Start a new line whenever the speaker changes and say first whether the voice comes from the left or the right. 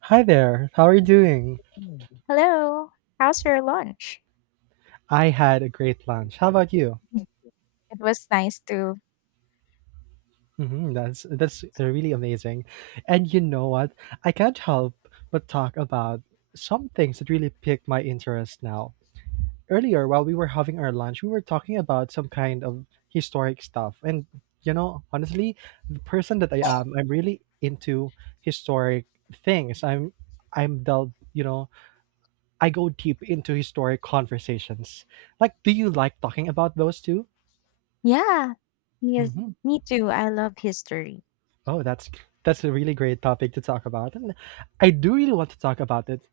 right: Hi there. How are you doing?
left: Mm. Hello. How's your lunch?
right: I had a
left: I had
right: great
left: a
right: lunch. How
left: great
right: about you?
left: time. It was nice to.
right: That's really amazing. And you know what? I can't help but talk about some things that really piqued my interest now. Earlier, while we were having our lunch, we were talking about some kind of historic stuff. And honestly, the person that I am, I'm really into historic things. I'm delved, I go deep into historic conversations. Like, do you like talking about those too?
left: Yeah. Yes,
right: Hmm.
left: me too. I love history.
right: Oh, that's a really great topic to talk about, and I do really want to talk about it,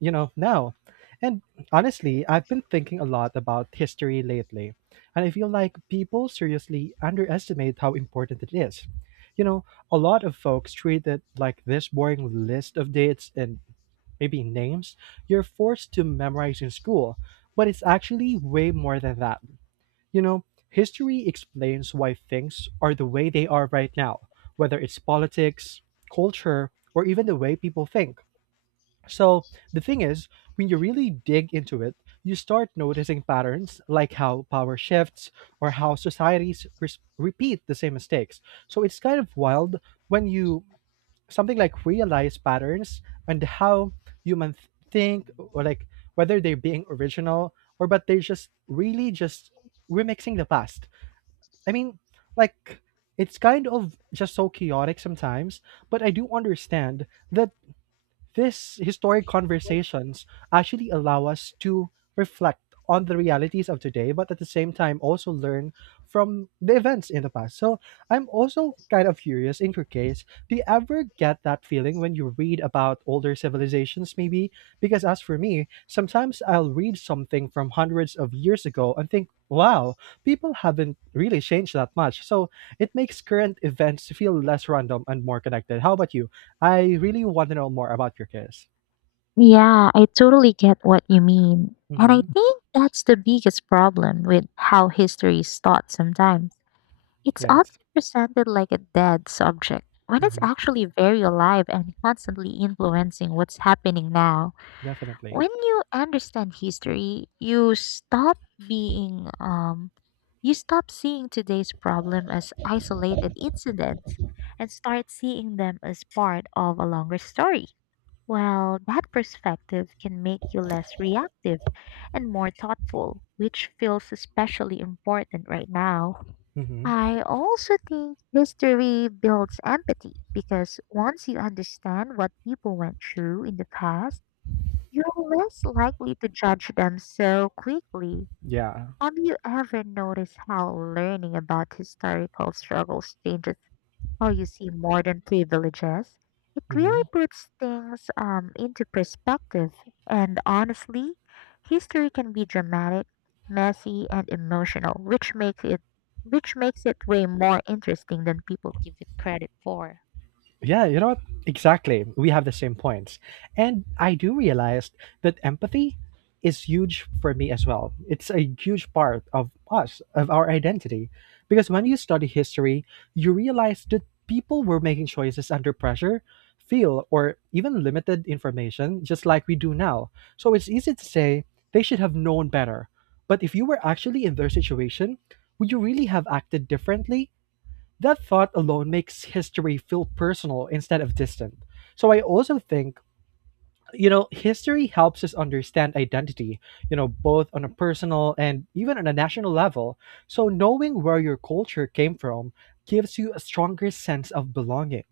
right: you know, now. And honestly, I've been thinking a lot about history lately, and I feel like people seriously underestimate how important it is. You know, a lot of folks treat it like this boring list of dates and maybe names you're forced to memorize in school, but it's actually way more than that. You know, history explains why things are the way they are right now, whether it's politics, culture, or even the way people think. So, the thing is, when you really dig into it, you start noticing patterns like how power shifts or how societies repeat the same mistakes. So, it's kind of wild when you something like realize patterns and how humans think or like whether they're being original or but they're just really just remixing the past. I mean, like it's kind of just so chaotic sometimes, but I do understand that these historic conversations actually allow us to reflect on the realities of today, but at the same time also learn from the events in the past. So I'm also kind of curious in your case, do you ever get that feeling when you read about older civilizations, maybe? Because as for me, sometimes I'll read something from hundreds of years ago and think, wow, people haven't really changed that much. So it makes current events feel less random and more connected. How about you? I really want to know more about your kiss.
left: Yeah, I totally get what you mean. And I
right: Mhm.
left: think that's the biggest problem with how history is taught sometimes. It's
right: Yes.
left: often presented like a dead subject, when it's
right: Mhm.
left: actually very alive and constantly influencing what's happening now.
right: Definitely.
left: When you understand history, being um you stop seeing today's problem as isolated incidents and start seeing them as part of a longer story. Well, that perspective can make you less reactive and more thoughtful, which feels especially important right now.
right: Mhm.
left: I also think history builds empathy because once you understand what people went through in the past, you're less likely to judge them so quickly.
right: Yeah.
left: Have you ever noticed how learning about historical struggles changes how you see modern privileges? It really
right: Mhm.
left: puts things into perspective. And honestly, history can be dramatic, messy, and emotional, which makes it way more interesting than people give it credit for.
right: Yeah, you know what? Exactly. We have the same points. And I do realize that empathy is huge for me as well. It's a huge part of us, of our identity. Because when you study history, you realize that people were making choices under pressure, feel, or even limited information, just like we do now. So it's easy to say they should have known better. But if you were actually in their situation, would you really have acted differently? That thought alone makes history feel personal instead of distant. So I also think, history helps us understand identity, both on a personal and even on a national level. So knowing where your culture came from gives you a stronger sense of belonging.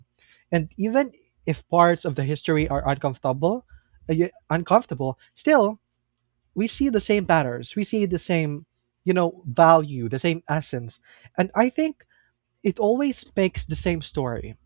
right: And even if parts of the history are uncomfortable, uncomfortable, still we see the same patterns. We see the same, value, the same essence. And I think it always makes the same story.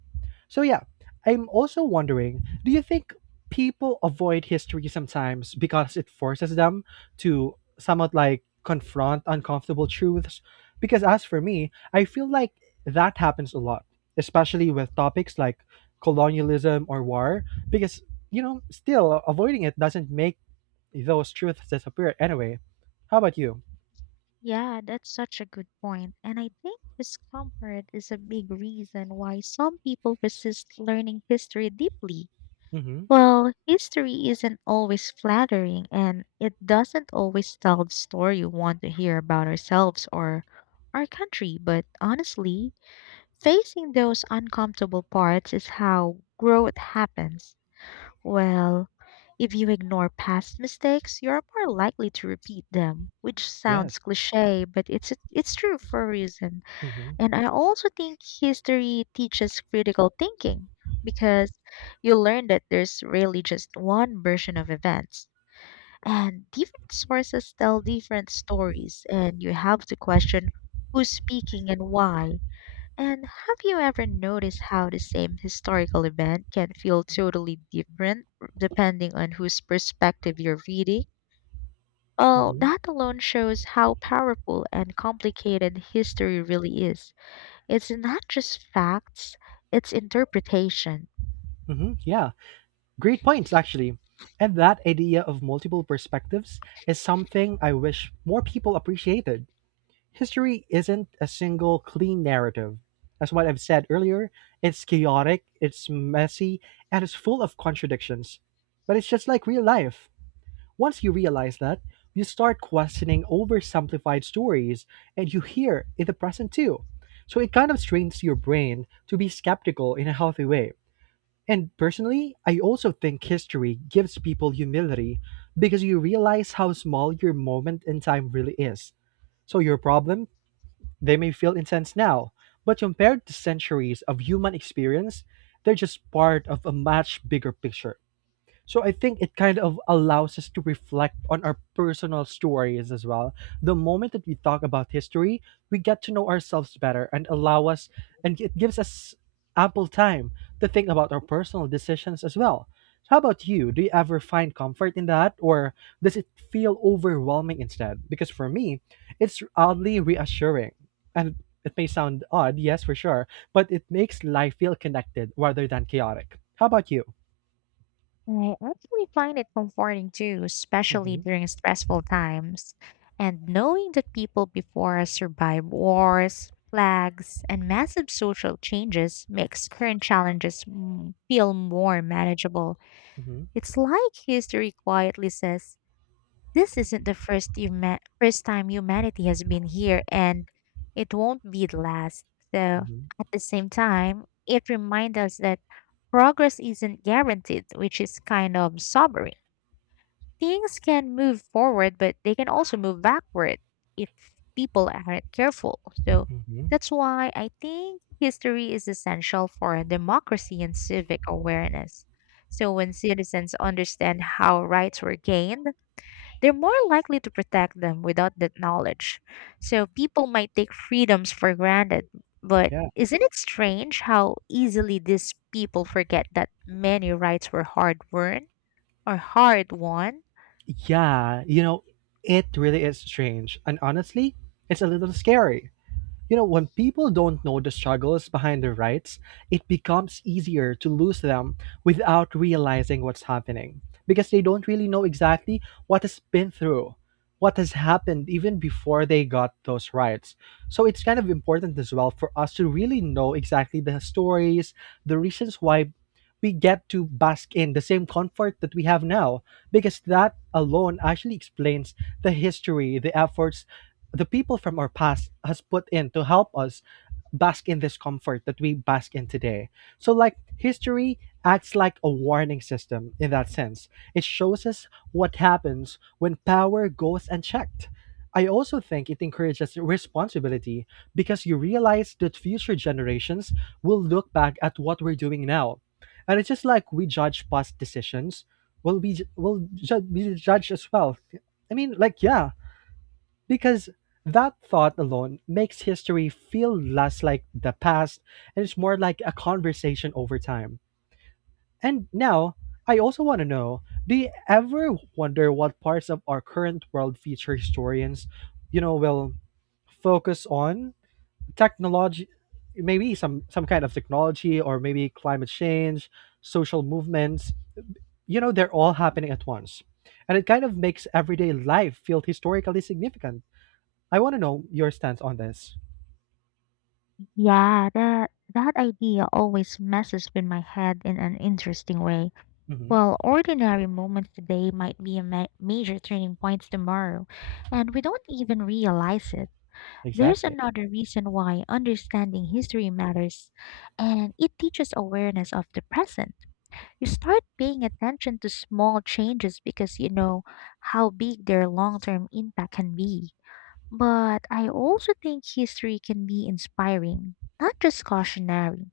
right: So yeah, I'm also wondering, do you think people avoid history sometimes because it forces them to somewhat like confront uncomfortable truths? Because as for me, I feel like that happens a lot, especially with topics like colonialism or war, because still avoiding it doesn't make those truths disappear anyway. How about you?
left: Yeah, that's such a good point. And I think discomfort is a big reason why some people resist learning history deeply.
right: Mm-hmm.
left: Well, history isn't always flattering and it doesn't always tell the story you want to hear about ourselves or our country. But honestly, facing those uncomfortable parts is how growth happens. Well, if you ignore past mistakes, you're more likely to repeat them, which
right: Yes.
left: sounds cliche, but it's true for a reason.
right: Mm-hmm.
left: And I also think history teaches critical thinking because you learn that there's really just one version of events, and different sources tell different stories, and you have to question who's speaking and why. And have you ever noticed how the same historical event can feel totally different depending on whose perspective you're reading? Well,
right: Mm-hmm.
left: that alone shows how powerful and complicated history really is. It's not just facts, it's interpretation.
right: Mm-hmm. Yeah. Great points, actually. And that idea of multiple perspectives is something I wish more people appreciated. History isn't a single clean narrative. As what I've said earlier, it's chaotic, it's messy, and it's full of contradictions. But it's just like real life. Once you realize that, you start questioning oversimplified stories, and you hear in the present too. So it kind of strains your brain to be skeptical in a healthy way. And personally, I also think history gives people humility because you realize how small your moment in time really is. So your problem, they may feel intense now, but compared to centuries of human experience, they're just part of a much bigger picture. So I think it kind of allows us to reflect on our personal stories as well. The moment that we talk about history, we get to know ourselves better and allow us, and it gives us ample time to think about our personal decisions as well. So, how about you? Do you ever find comfort in that, or does it feel overwhelming instead? Because for me, it's oddly reassuring. And it may sound odd, yes, for sure, but it makes life feel connected rather than chaotic. How about you?
left: Right, I actually find it comforting too, especially
right: Hmm.
left: during stressful times. And knowing that people before us survived wars, plagues, and massive social changes makes current challenges feel more manageable. It's like history quietly says, this isn't the first first time humanity has been here, and it won't be the last. So,
right: Mhm,
left: at the same time, it reminds us that progress isn't guaranteed, which is kind of sobering. Things can move forward, but they can also move backward if people aren't careful. So,
right: mhm.
left: that's why I think history is essential for democracy and civic awareness. So, when citizens understand how rights were gained, they're more likely to protect them without that knowledge. So people might take freedoms for granted, but
right: Yeah.
left: isn't it strange how easily these people forget that many rights were hard won or hard won?
right: Yeah, it really is strange. And honestly, it's a little scary. You know, when people don't know the struggles behind their rights, it becomes easier to lose them without realizing what's happening because they don't really know exactly what has been through, what has happened even before they got those rights. So it's kind of important as well for us to really know exactly the stories, the reasons why we get to bask in the same comfort that we have now because that alone actually explains the history, the efforts the people from our past has put in to help us bask in this comfort that we bask in today. So like history acts like a warning system in that sense. It shows us what happens when power goes unchecked. I also think it encourages responsibility because you realize that future generations will look back at what we're doing now. And it's just like we judge past decisions, will we will ju- we judge as well. Yeah, because that thought alone makes history feel less like the past and it's more like a conversation over time. And now, I also want to know do you ever wonder what parts of our current world future historians, will focus on? Technology, maybe some kind of technology or maybe climate change, social movements, they're all happening at once. And it kind of makes everyday life feel historically significant. I want to know your stance on this.
left: Yeah, that idea always messes with my head in an interesting way.
right: Hmm.
left: Well, ordinary moments today might be a major turning points tomorrow, and we don't even realize it. There's
right: Exactly.
left: another reason why understanding history matters, and it teaches awareness of the present. You start paying attention to small changes because you know how big their long term impact can be. But I also think history can be inspiring, not just cautionary.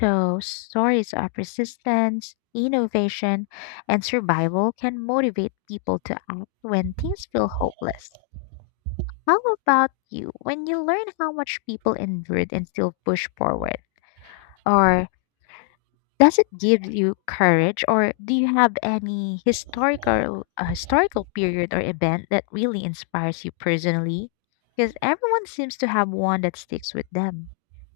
left: So, stories of resistance, innovation, and survival can motivate people to act when things feel hopeless. How about you when you learn how much people endured and still push forward? Or does it give you courage, or do you have any historical period or event that really inspires you personally? Because everyone seems to have one that sticks with them.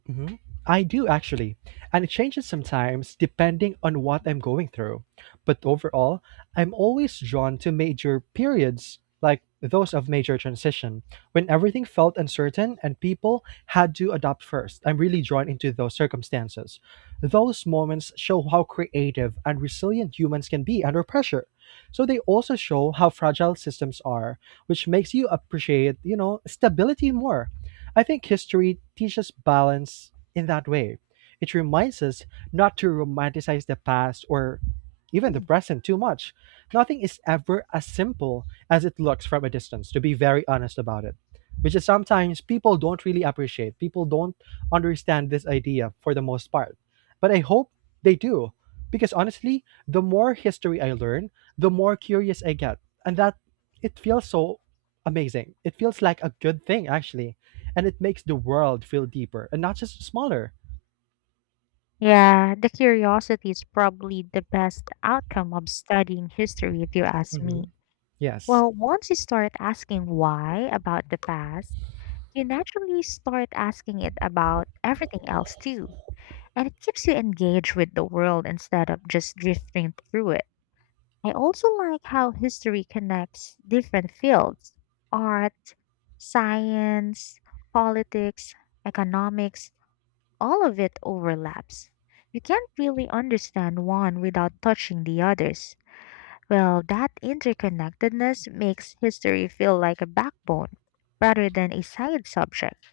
right: Mhm. I do actually, and it changes sometimes depending on what I'm going through. But overall, I'm always drawn to major periods like those of major transition when everything felt uncertain and people had to adapt first. I'm really drawn into those circumstances. Those moments show how creative and resilient humans can be under pressure. So they also show how fragile systems are, which makes you appreciate, stability more. I think history teaches balance in that way. It reminds us not to romanticize the past or even the
left: Mm.
right: present too much. Nothing is ever as simple as it looks from a distance, to be very honest about it, which is sometimes people don't really appreciate. People don't understand this idea for the most part. But I hope they do, because honestly, the more history I learn, the more curious I get. And that it feels so amazing. It feels like a good thing, actually, and it makes the world feel deeper and not just smaller.
left: Yeah, the curiosity is probably the best outcome of studying history, if you ask me.
right: Hmm. Yes.
left: Well, once you start asking why about the past, you naturally start asking it about everything else too, and it keeps you engaged with the world instead of just drifting through it. I also like how history connects different fields: art, science, politics, economics, all of it overlaps. You can't really understand one without touching the others. Well, that interconnectedness makes history feel like a backbone rather than a side subject.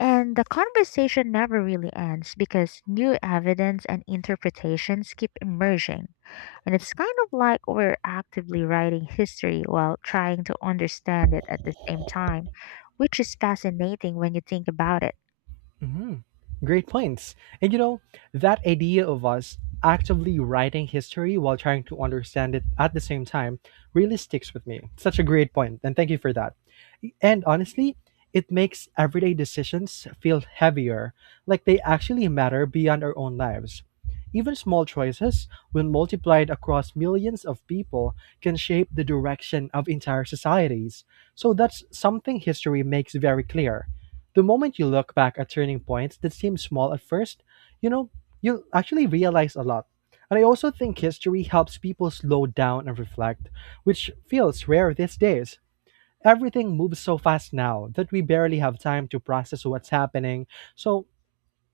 left: And the conversation never really ends because new evidence and interpretations keep emerging. And it's kind of like we're actively writing history while trying to understand it at the same time, which is fascinating when you think about it.
right: Mhm. Great points. And that idea of us actively writing history while trying to understand it at the same time really sticks with me. Such a great point, and thank you for that. And honestly, it makes everyday decisions feel heavier, like they actually matter beyond our own lives. Even small choices, when multiplied across millions of people, can shape the direction of entire societies. So that's something history makes very clear the moment you look back at turning points that seem small at first, you know, you'll actually realize a lot. And I also think history helps people slow down and reflect, which feels rare these days. Everything moves so fast now that we barely have time to process what's happening. So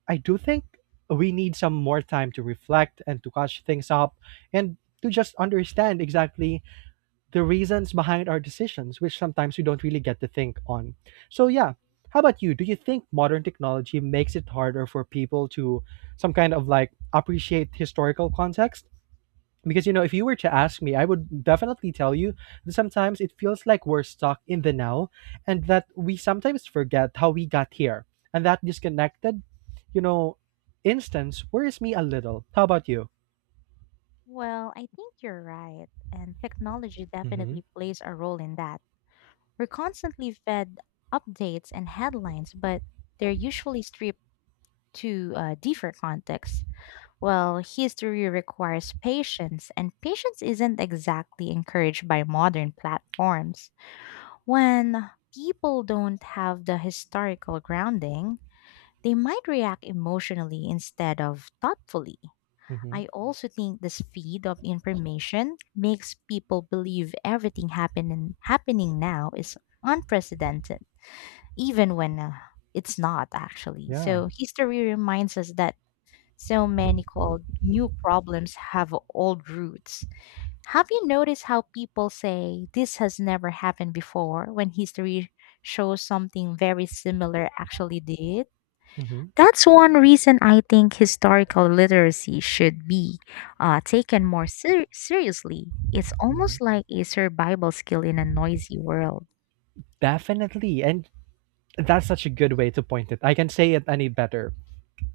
right: I do think we need some more time to reflect and to catch things up and to just understand exactly the reasons behind our decisions, which sometimes we don't really get to think on. So, yeah, how about you? Do you think modern technology makes it harder for people to some kind of like appreciate historical context? Because, if you were to ask me, I would definitely tell you that sometimes it feels like we're stuck in the now and that we sometimes forget how we got here. And that disconnected, you know, instance worries me a little. How about you?
left: Well, I think you're right, and technology
right: Mm-hmm.
left: definitely plays a role in that. We're constantly fed updates and headlines, but they're usually stripped to deeper context. Well, history requires patience, and patience isn't exactly encouraged by modern platforms. When people don't have the historical grounding, they might react emotionally instead of thoughtfully.
right: Mm-hmm.
left: I also think the speed of information makes people believe everything happening now is unprecedented, even when it's not actually.
right: Yeah.
left: So history reminds us that so many called new problems have old roots. Have you noticed how people say this has never happened before when history shows something very similar actually did?
right: Mm-hmm.
left: That's one reason I think historical literacy should be taken more seriously. It's
right: Hmm.
left: almost like a survival skill in a noisy world.
right: Definitely. And that's such a good way to point it. I can not say it any better.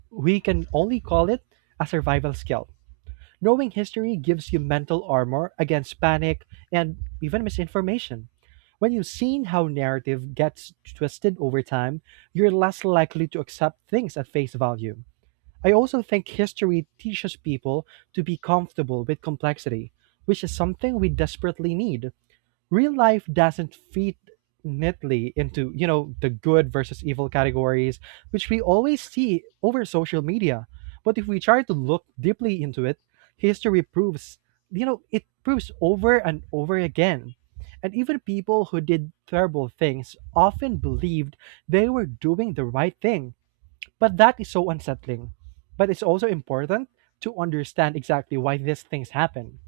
right: We can only call it a survival skill. Knowing history gives you mental armor against panic and even misinformation. When you've seen how narrative gets twisted over time, you're less likely to accept things at face value. I also think history teaches people to be comfortable with complexity, which is something we desperately need. Real life doesn't fit neatly into the good versus evil categories which we always see over social media. But if we try to look deeply into it, history proves, it proves over and over again. And even people who did terrible things often believed they were doing the right thing, but that is so unsettling. But it's also important to understand exactly why these things happen.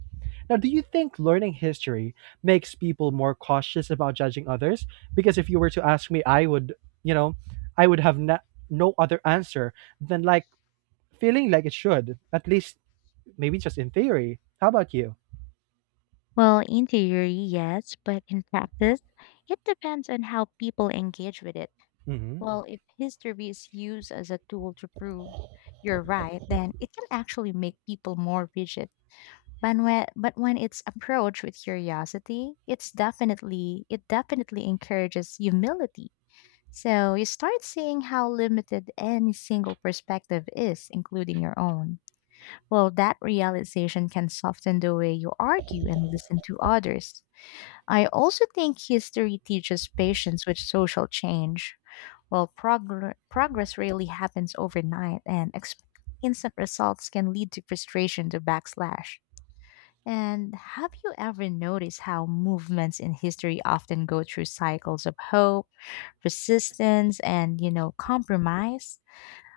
right: Now, do you think learning history makes people more cautious about judging others? Because if you were to ask me, I would, you know, I would have no other answer than, like, feeling like it should, at least maybe just in theory. How about you?
left: Well, in theory, yes, but in practice, it depends on how people engage with it.
right: Hmm.
left: Well, if history is used as a tool to prove you're right, then it can actually make people more rigid. But when it's approached with curiosity, it definitely encourages humility. So you start seeing how limited any single perspective is, including your own. Well, that realization can soften the way you argue and listen to others. I also think history teaches patience with social change. Well, progress rarely happens overnight, and instant results can lead to frustration to backslash. And have you ever noticed how movements in history often go through cycles of hope, resistance, and compromise?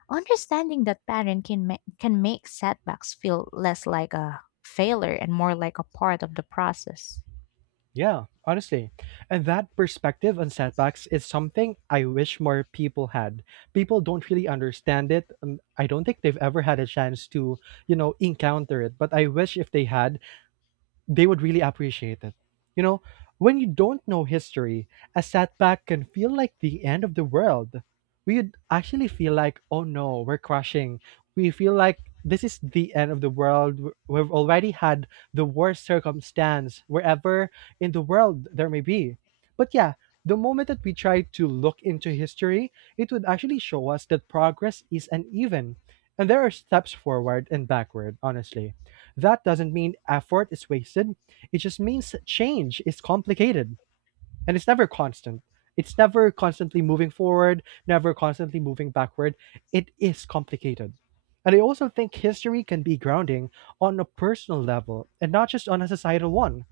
left: Understanding that pattern can make setbacks feel less like a failure and more like a part of the process.
right: Yeah, honestly. And that perspective on setbacks is something I wish more people had. People don't really understand it, and I don't think they've ever had a chance to, encounter it. But I wish if they had, they would really appreciate it. You know, when you don't know history, a setback can feel like the end of the world. We'd actually feel like, oh no, we're crashing. We feel like this is the end of the world. We've already had the worst circumstance wherever in the world there may be. But yeah, the moment that we try to look into history, it would actually show us that progress is uneven and there are steps forward and backward. Honestly, that doesn't mean effort is wasted. It just means change is complicated and it's never constant. It's never constantly moving forward, never constantly moving backward. It is complicated. And I also think history can be grounding on a personal level and not just on a societal one.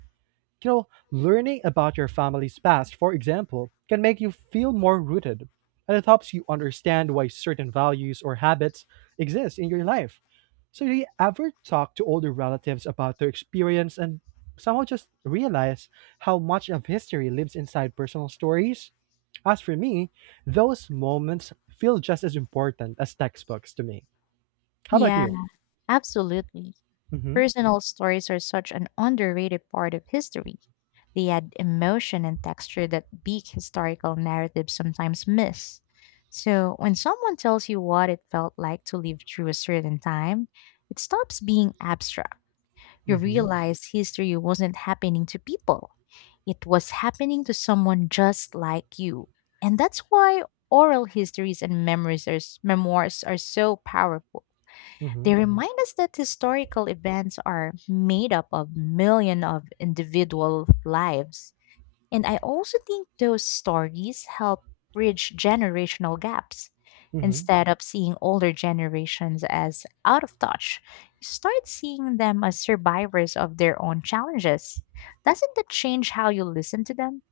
right: You know, learning about your family's past, for example, can make you feel more rooted, and it helps you understand why certain values or habits exist in your life. So, do you ever talk to older relatives about their experience and somehow just realize how much of history lives inside personal stories? As for me, those moments feel just as important as textbooks to me. How about
left: Yeah,
right: you?
left: absolutely.
right: Mm-hmm.
left: Personal stories are such an underrated part of history. They add emotion and texture that big historical narratives sometimes miss. So, when someone tells you what it felt like to live through a certain time, it stops being abstract. You
right: Mm-hmm.
left: realize history wasn't happening to people, it was happening to someone just like you. And that's why oral histories and memoirs are so powerful.
right: Mm-hmm.
left: They remind us that historical events are made up of millions of individual lives. And I also think those stories help bridge generational gaps.
right: Mm-hmm.
left: Instead of seeing older generations as out of touch, you start seeing them as survivors of their own challenges. Doesn't that change how you listen to them?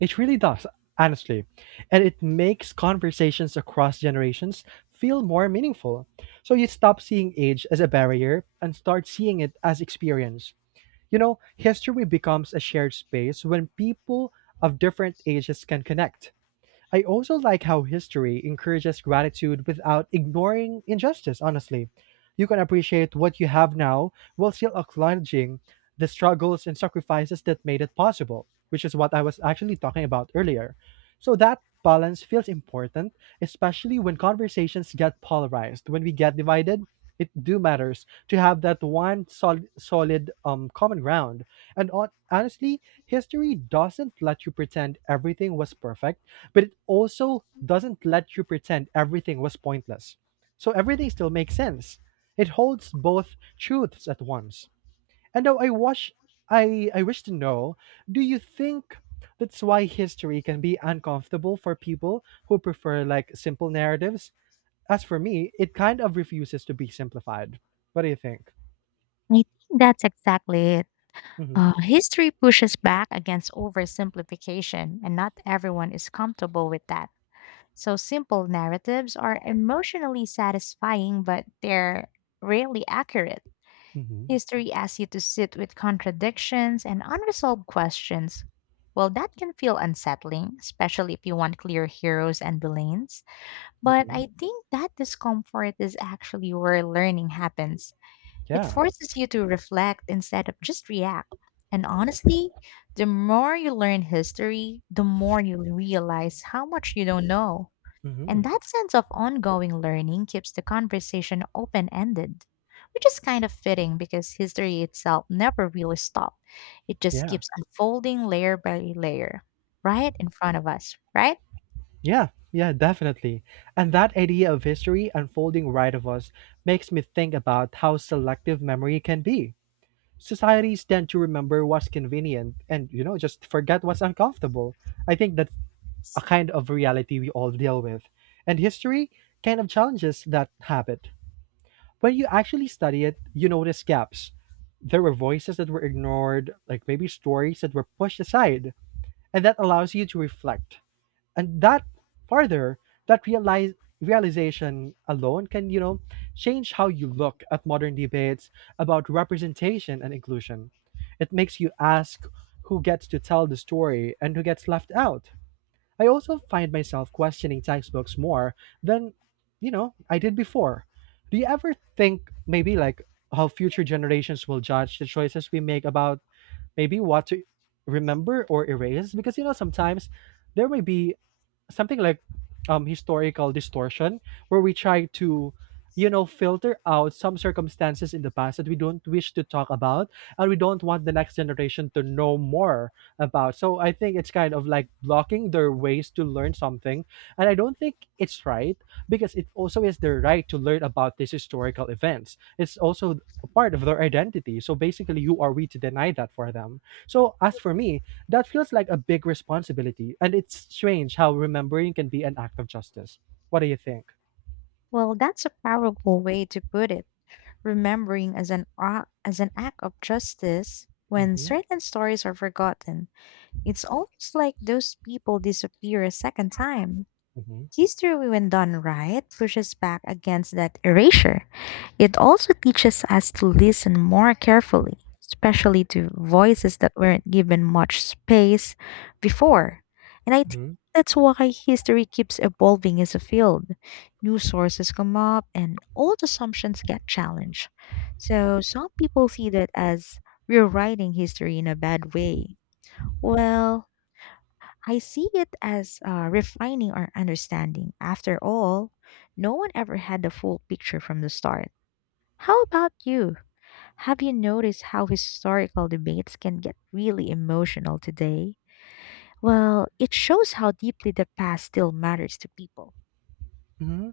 right: It really does, honestly. And it makes conversations across generations feel more meaningful. So you stop seeing age as a barrier and start seeing it as experience. You know, history becomes a shared space when people of different ages can connect. I also like how history encourages gratitude without ignoring injustice, honestly. You can appreciate what you have now while still acknowledging the struggles and sacrifices that made it possible, which is what I was actually talking about earlier. So that balance feels important, especially when conversations get polarized, when we get divided. It do matters to have that one solid, common ground. And on, honestly, history doesn't let you pretend everything was perfect, but it also doesn't let you pretend everything was pointless. So everything still makes sense. It holds both truths at once. And now I wish, I wish to know, do you think that's why history can be uncomfortable for people who prefer, like, simple narratives? As for me, it kind of refuses to be simplified. What do you think?
left: I think that's exactly it.
right: Mm-hmm.
left: History pushes back against oversimplification, and not everyone is comfortable with that. So simple narratives are emotionally satisfying, but they're rarely accurate.
right: Mm-hmm.
left: History asks you to sit with contradictions and unresolved questions. Well, that can feel unsettling, especially if you want clear heroes and villains. But
right: Mm-hmm.
left: I think that discomfort is actually where learning happens. It
right: Yeah.
left: forces you to reflect instead of just react. And honestly, the more you learn history, the more you realize how much you don't know.
right: Mm-hmm.
left: And that sense of ongoing learning keeps the conversation open ended, which is kind of fitting because history itself never really stops. It just
right: Yeah.
left: keeps unfolding layer by layer, right in front of us, right?
right: Yeah, yeah, definitely. And that idea of history unfolding right of us makes me think about how selective memory can be. Societies tend to remember what's convenient and, just forget what's uncomfortable. I think that's a kind of reality we all deal with. And history kind of challenges that habit. When you actually study it, you notice gaps. There were voices that were ignored, like maybe stories that were pushed aside. And that allows you to reflect, and that further that realize realization alone can, change how you look at modern debates about representation and inclusion. It makes you ask who gets to tell the story and who gets left out. I also find myself questioning textbooks more than, I did before. Do you ever think, maybe, like, how future generations will judge the choices we make about maybe what to remember or erase? Because, you know, sometimes there may be something like, historical distortion, where we try to, filter out some circumstances in the past that we don't wish to talk about, and we don't want the next generation to know more about. So I think it's kind of like blocking their ways to learn something, and I don't think it's right, because it also is their right to learn about these historical events. It's also a part of their identity, so basically who are we to deny that for them? So as for me, that feels like a big responsibility, and it's strange how remembering can be an act of justice. What do you think?
left: Well, that's a powerful way to put it. Remembering as an act of justice. When
right: Mm-hmm,
left: certain stories are forgotten, it's almost like those people disappear a second time.
right: mm-hmm,
left: History, when done right, pushes back against that erasure. It also teaches us to listen more carefully, especially to voices that weren't given much space before. And I think
right: mm-hmm,
left: that's why history keeps evolving as a field. New sources come up and old assumptions get challenged. So some people see that as rewriting history in a bad way. Well, I see it as refining our understanding. After all, no one ever had the full picture from the start. How about you? Have you noticed how historical debates can get really emotional today? Well, it shows how deeply the past still matters to people.
right: mm-hmm.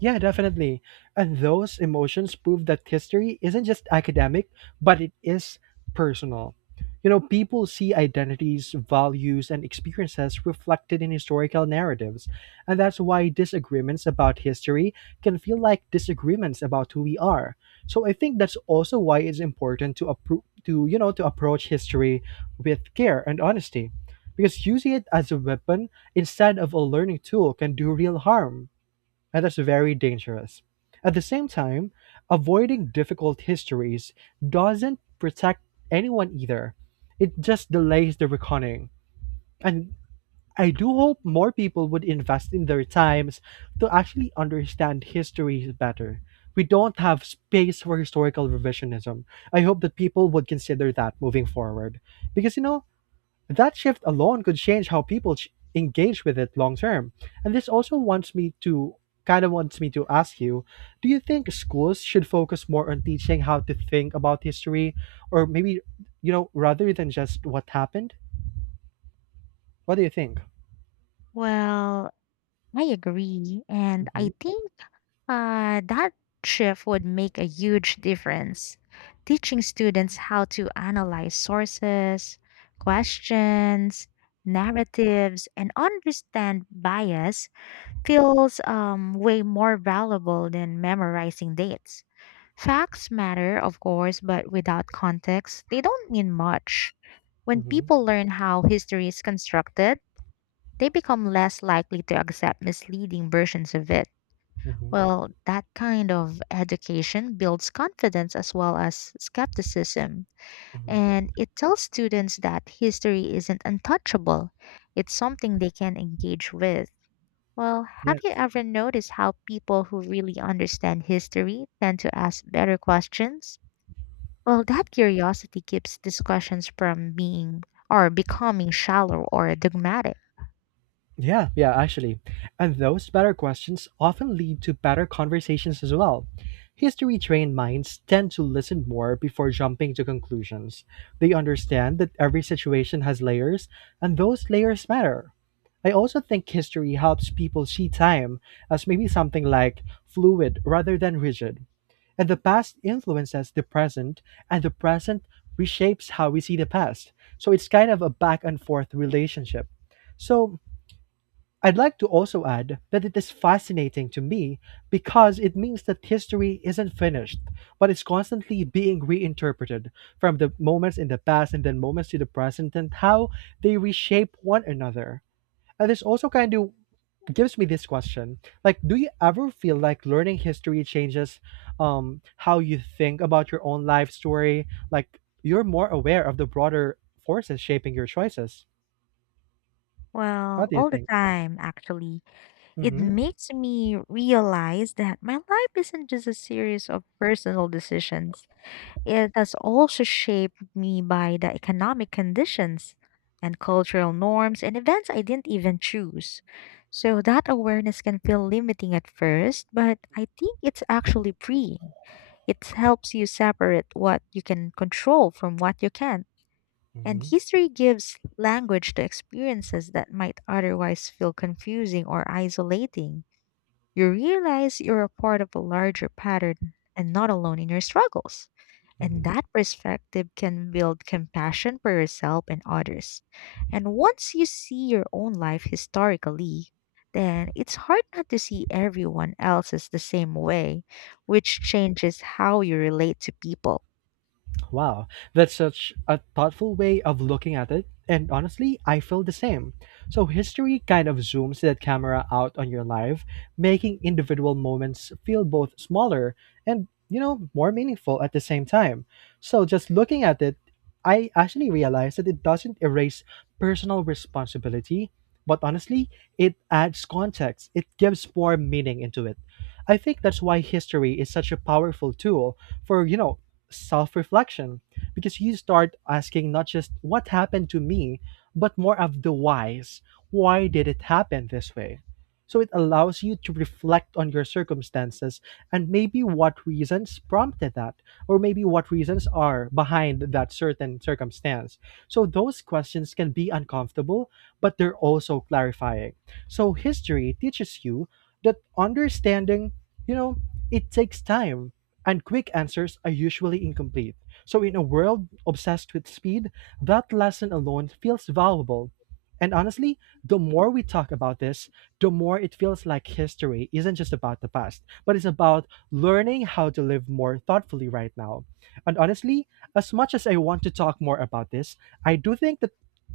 right: Yeah, definitely. And those emotions prove that history isn't just academic, but it is personal. You know, people see identities, values, and experiences reflected in historical narratives. And that's why disagreements about history can feel like disagreements about who we are. So I think that's also why it's important to to, to approach history with care and honesty. Because using it as a weapon instead of a learning tool can do real harm, and that's very dangerous. At the same time, avoiding difficult histories doesn't protect anyone either. It just delays the reckoning. And I do hope more people would invest in their times to actually understand history better. We don't have space for historical revisionism. I hope that people would consider that moving forward. Because, you know, that shift alone could change how people engage with it long term. And this also wants me to ask you, do you think schools should focus more on teaching how to think about history, or maybe, you know, rather than just what happened? What do you think?
left: Well, I agree. And I
right: Hmm.
left: think that shift would make a huge difference. Teaching students how to analyze sources, questions, narratives, and understand bias feels way more valuable than memorizing dates. Facts matter, of course, but without context, they don't mean much. When
right: Hmm.
left: people learn how history is constructed, they become less likely to accept misleading versions of it.
right: Hmm.
left: Well, that kind of education builds confidence as well as skepticism.
right: Hmm.
left: And it tells students that history isn't untouchable, it's something they can engage with. Well, have you
right: Yes.
left: ever noticed how people who really understand history tend to ask better questions? Well, that curiosity keeps discussions from being or becoming shallow or dogmatic.
right: Yeah, yeah, actually. And those better questions often lead to better conversations as well. History trained minds tend to listen more before jumping to conclusions. They understand that every situation has layers, and those layers matter. I also think history helps people see time as maybe something like fluid rather than rigid. And the past influences the present, and the present reshapes how we see the past. So it's kind of a back and forth relationship. So, I'd like to also add that it is fascinating to me because it means that history isn't finished, but it's constantly being reinterpreted from the moments in the past and then moments to the present and how they reshape one another. And this also kind of gives me this question, like, do you ever feel like learning history changes, how you think about your own life story, like you're more aware of the broader forces shaping your choices? What
left: Well,
right: do you
left: all the
right: think?
left: time, actually. It
right: Mm-hmm.
left: makes me realize that my life isn't just a series of personal decisions. It has also shaped me by the economic conditions and cultural norms and events I didn't even choose. So that awareness can feel limiting at first, but I think it's actually freeing. It helps you separate what you can control from what you can't. And
right: Mm-hmm.
left: history gives language to experiences that might otherwise feel confusing or isolating. You realize you're a part of a larger pattern and not alone in your struggles. And
right: Mm-hmm.
left: that perspective can build compassion for yourself and others. And once you see your own life historically, then it's hard not to see everyone else's the same way, which changes how you relate to people.
right: Wow, that's such a thoughtful way of looking at it. And honestly, I feel the same. So, history kind of zooms that camera out on your life, making individual moments feel both smaller and, you know, more meaningful at the same time. So, just looking at it, I actually realized that it doesn't erase personal responsibility, but honestly, it adds context, it gives more meaning into it. I think that's why history is such a powerful tool for, self reflection, because you start asking not just what happened to me, but more of the whys. Why did it happen this way? So it allows you to reflect on your circumstances and maybe what reasons prompted that, or maybe what reasons are behind that certain circumstance. So those questions can be uncomfortable, but they're also clarifying. So history teaches you that understanding, you know, it takes time, and quick answers are usually incomplete. So, in a world obsessed with speed, that lesson alone feels valuable. And honestly, the more we talk about this, the more it feels like history isn't just about the past, but it's about learning how to live more thoughtfully right now. And honestly, as much as I want to talk more about this, I do think that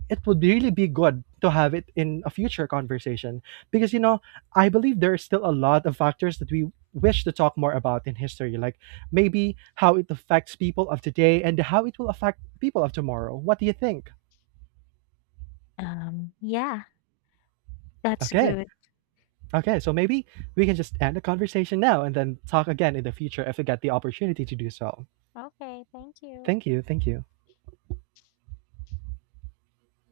right: it would really be good to have it in a future conversation, because, you know, I believe there are still a lot of factors that we wish to talk more about in history, like maybe how it affects people of today and how it will affect people of tomorrow. What do you think?
left: Yeah, that's
right: Okay.
left: good.
right: Okay. So maybe we can just end the conversation now and then talk again in the future if we get the opportunity to do so.
left: Okay, thank you.
right: Thank you. Thank you.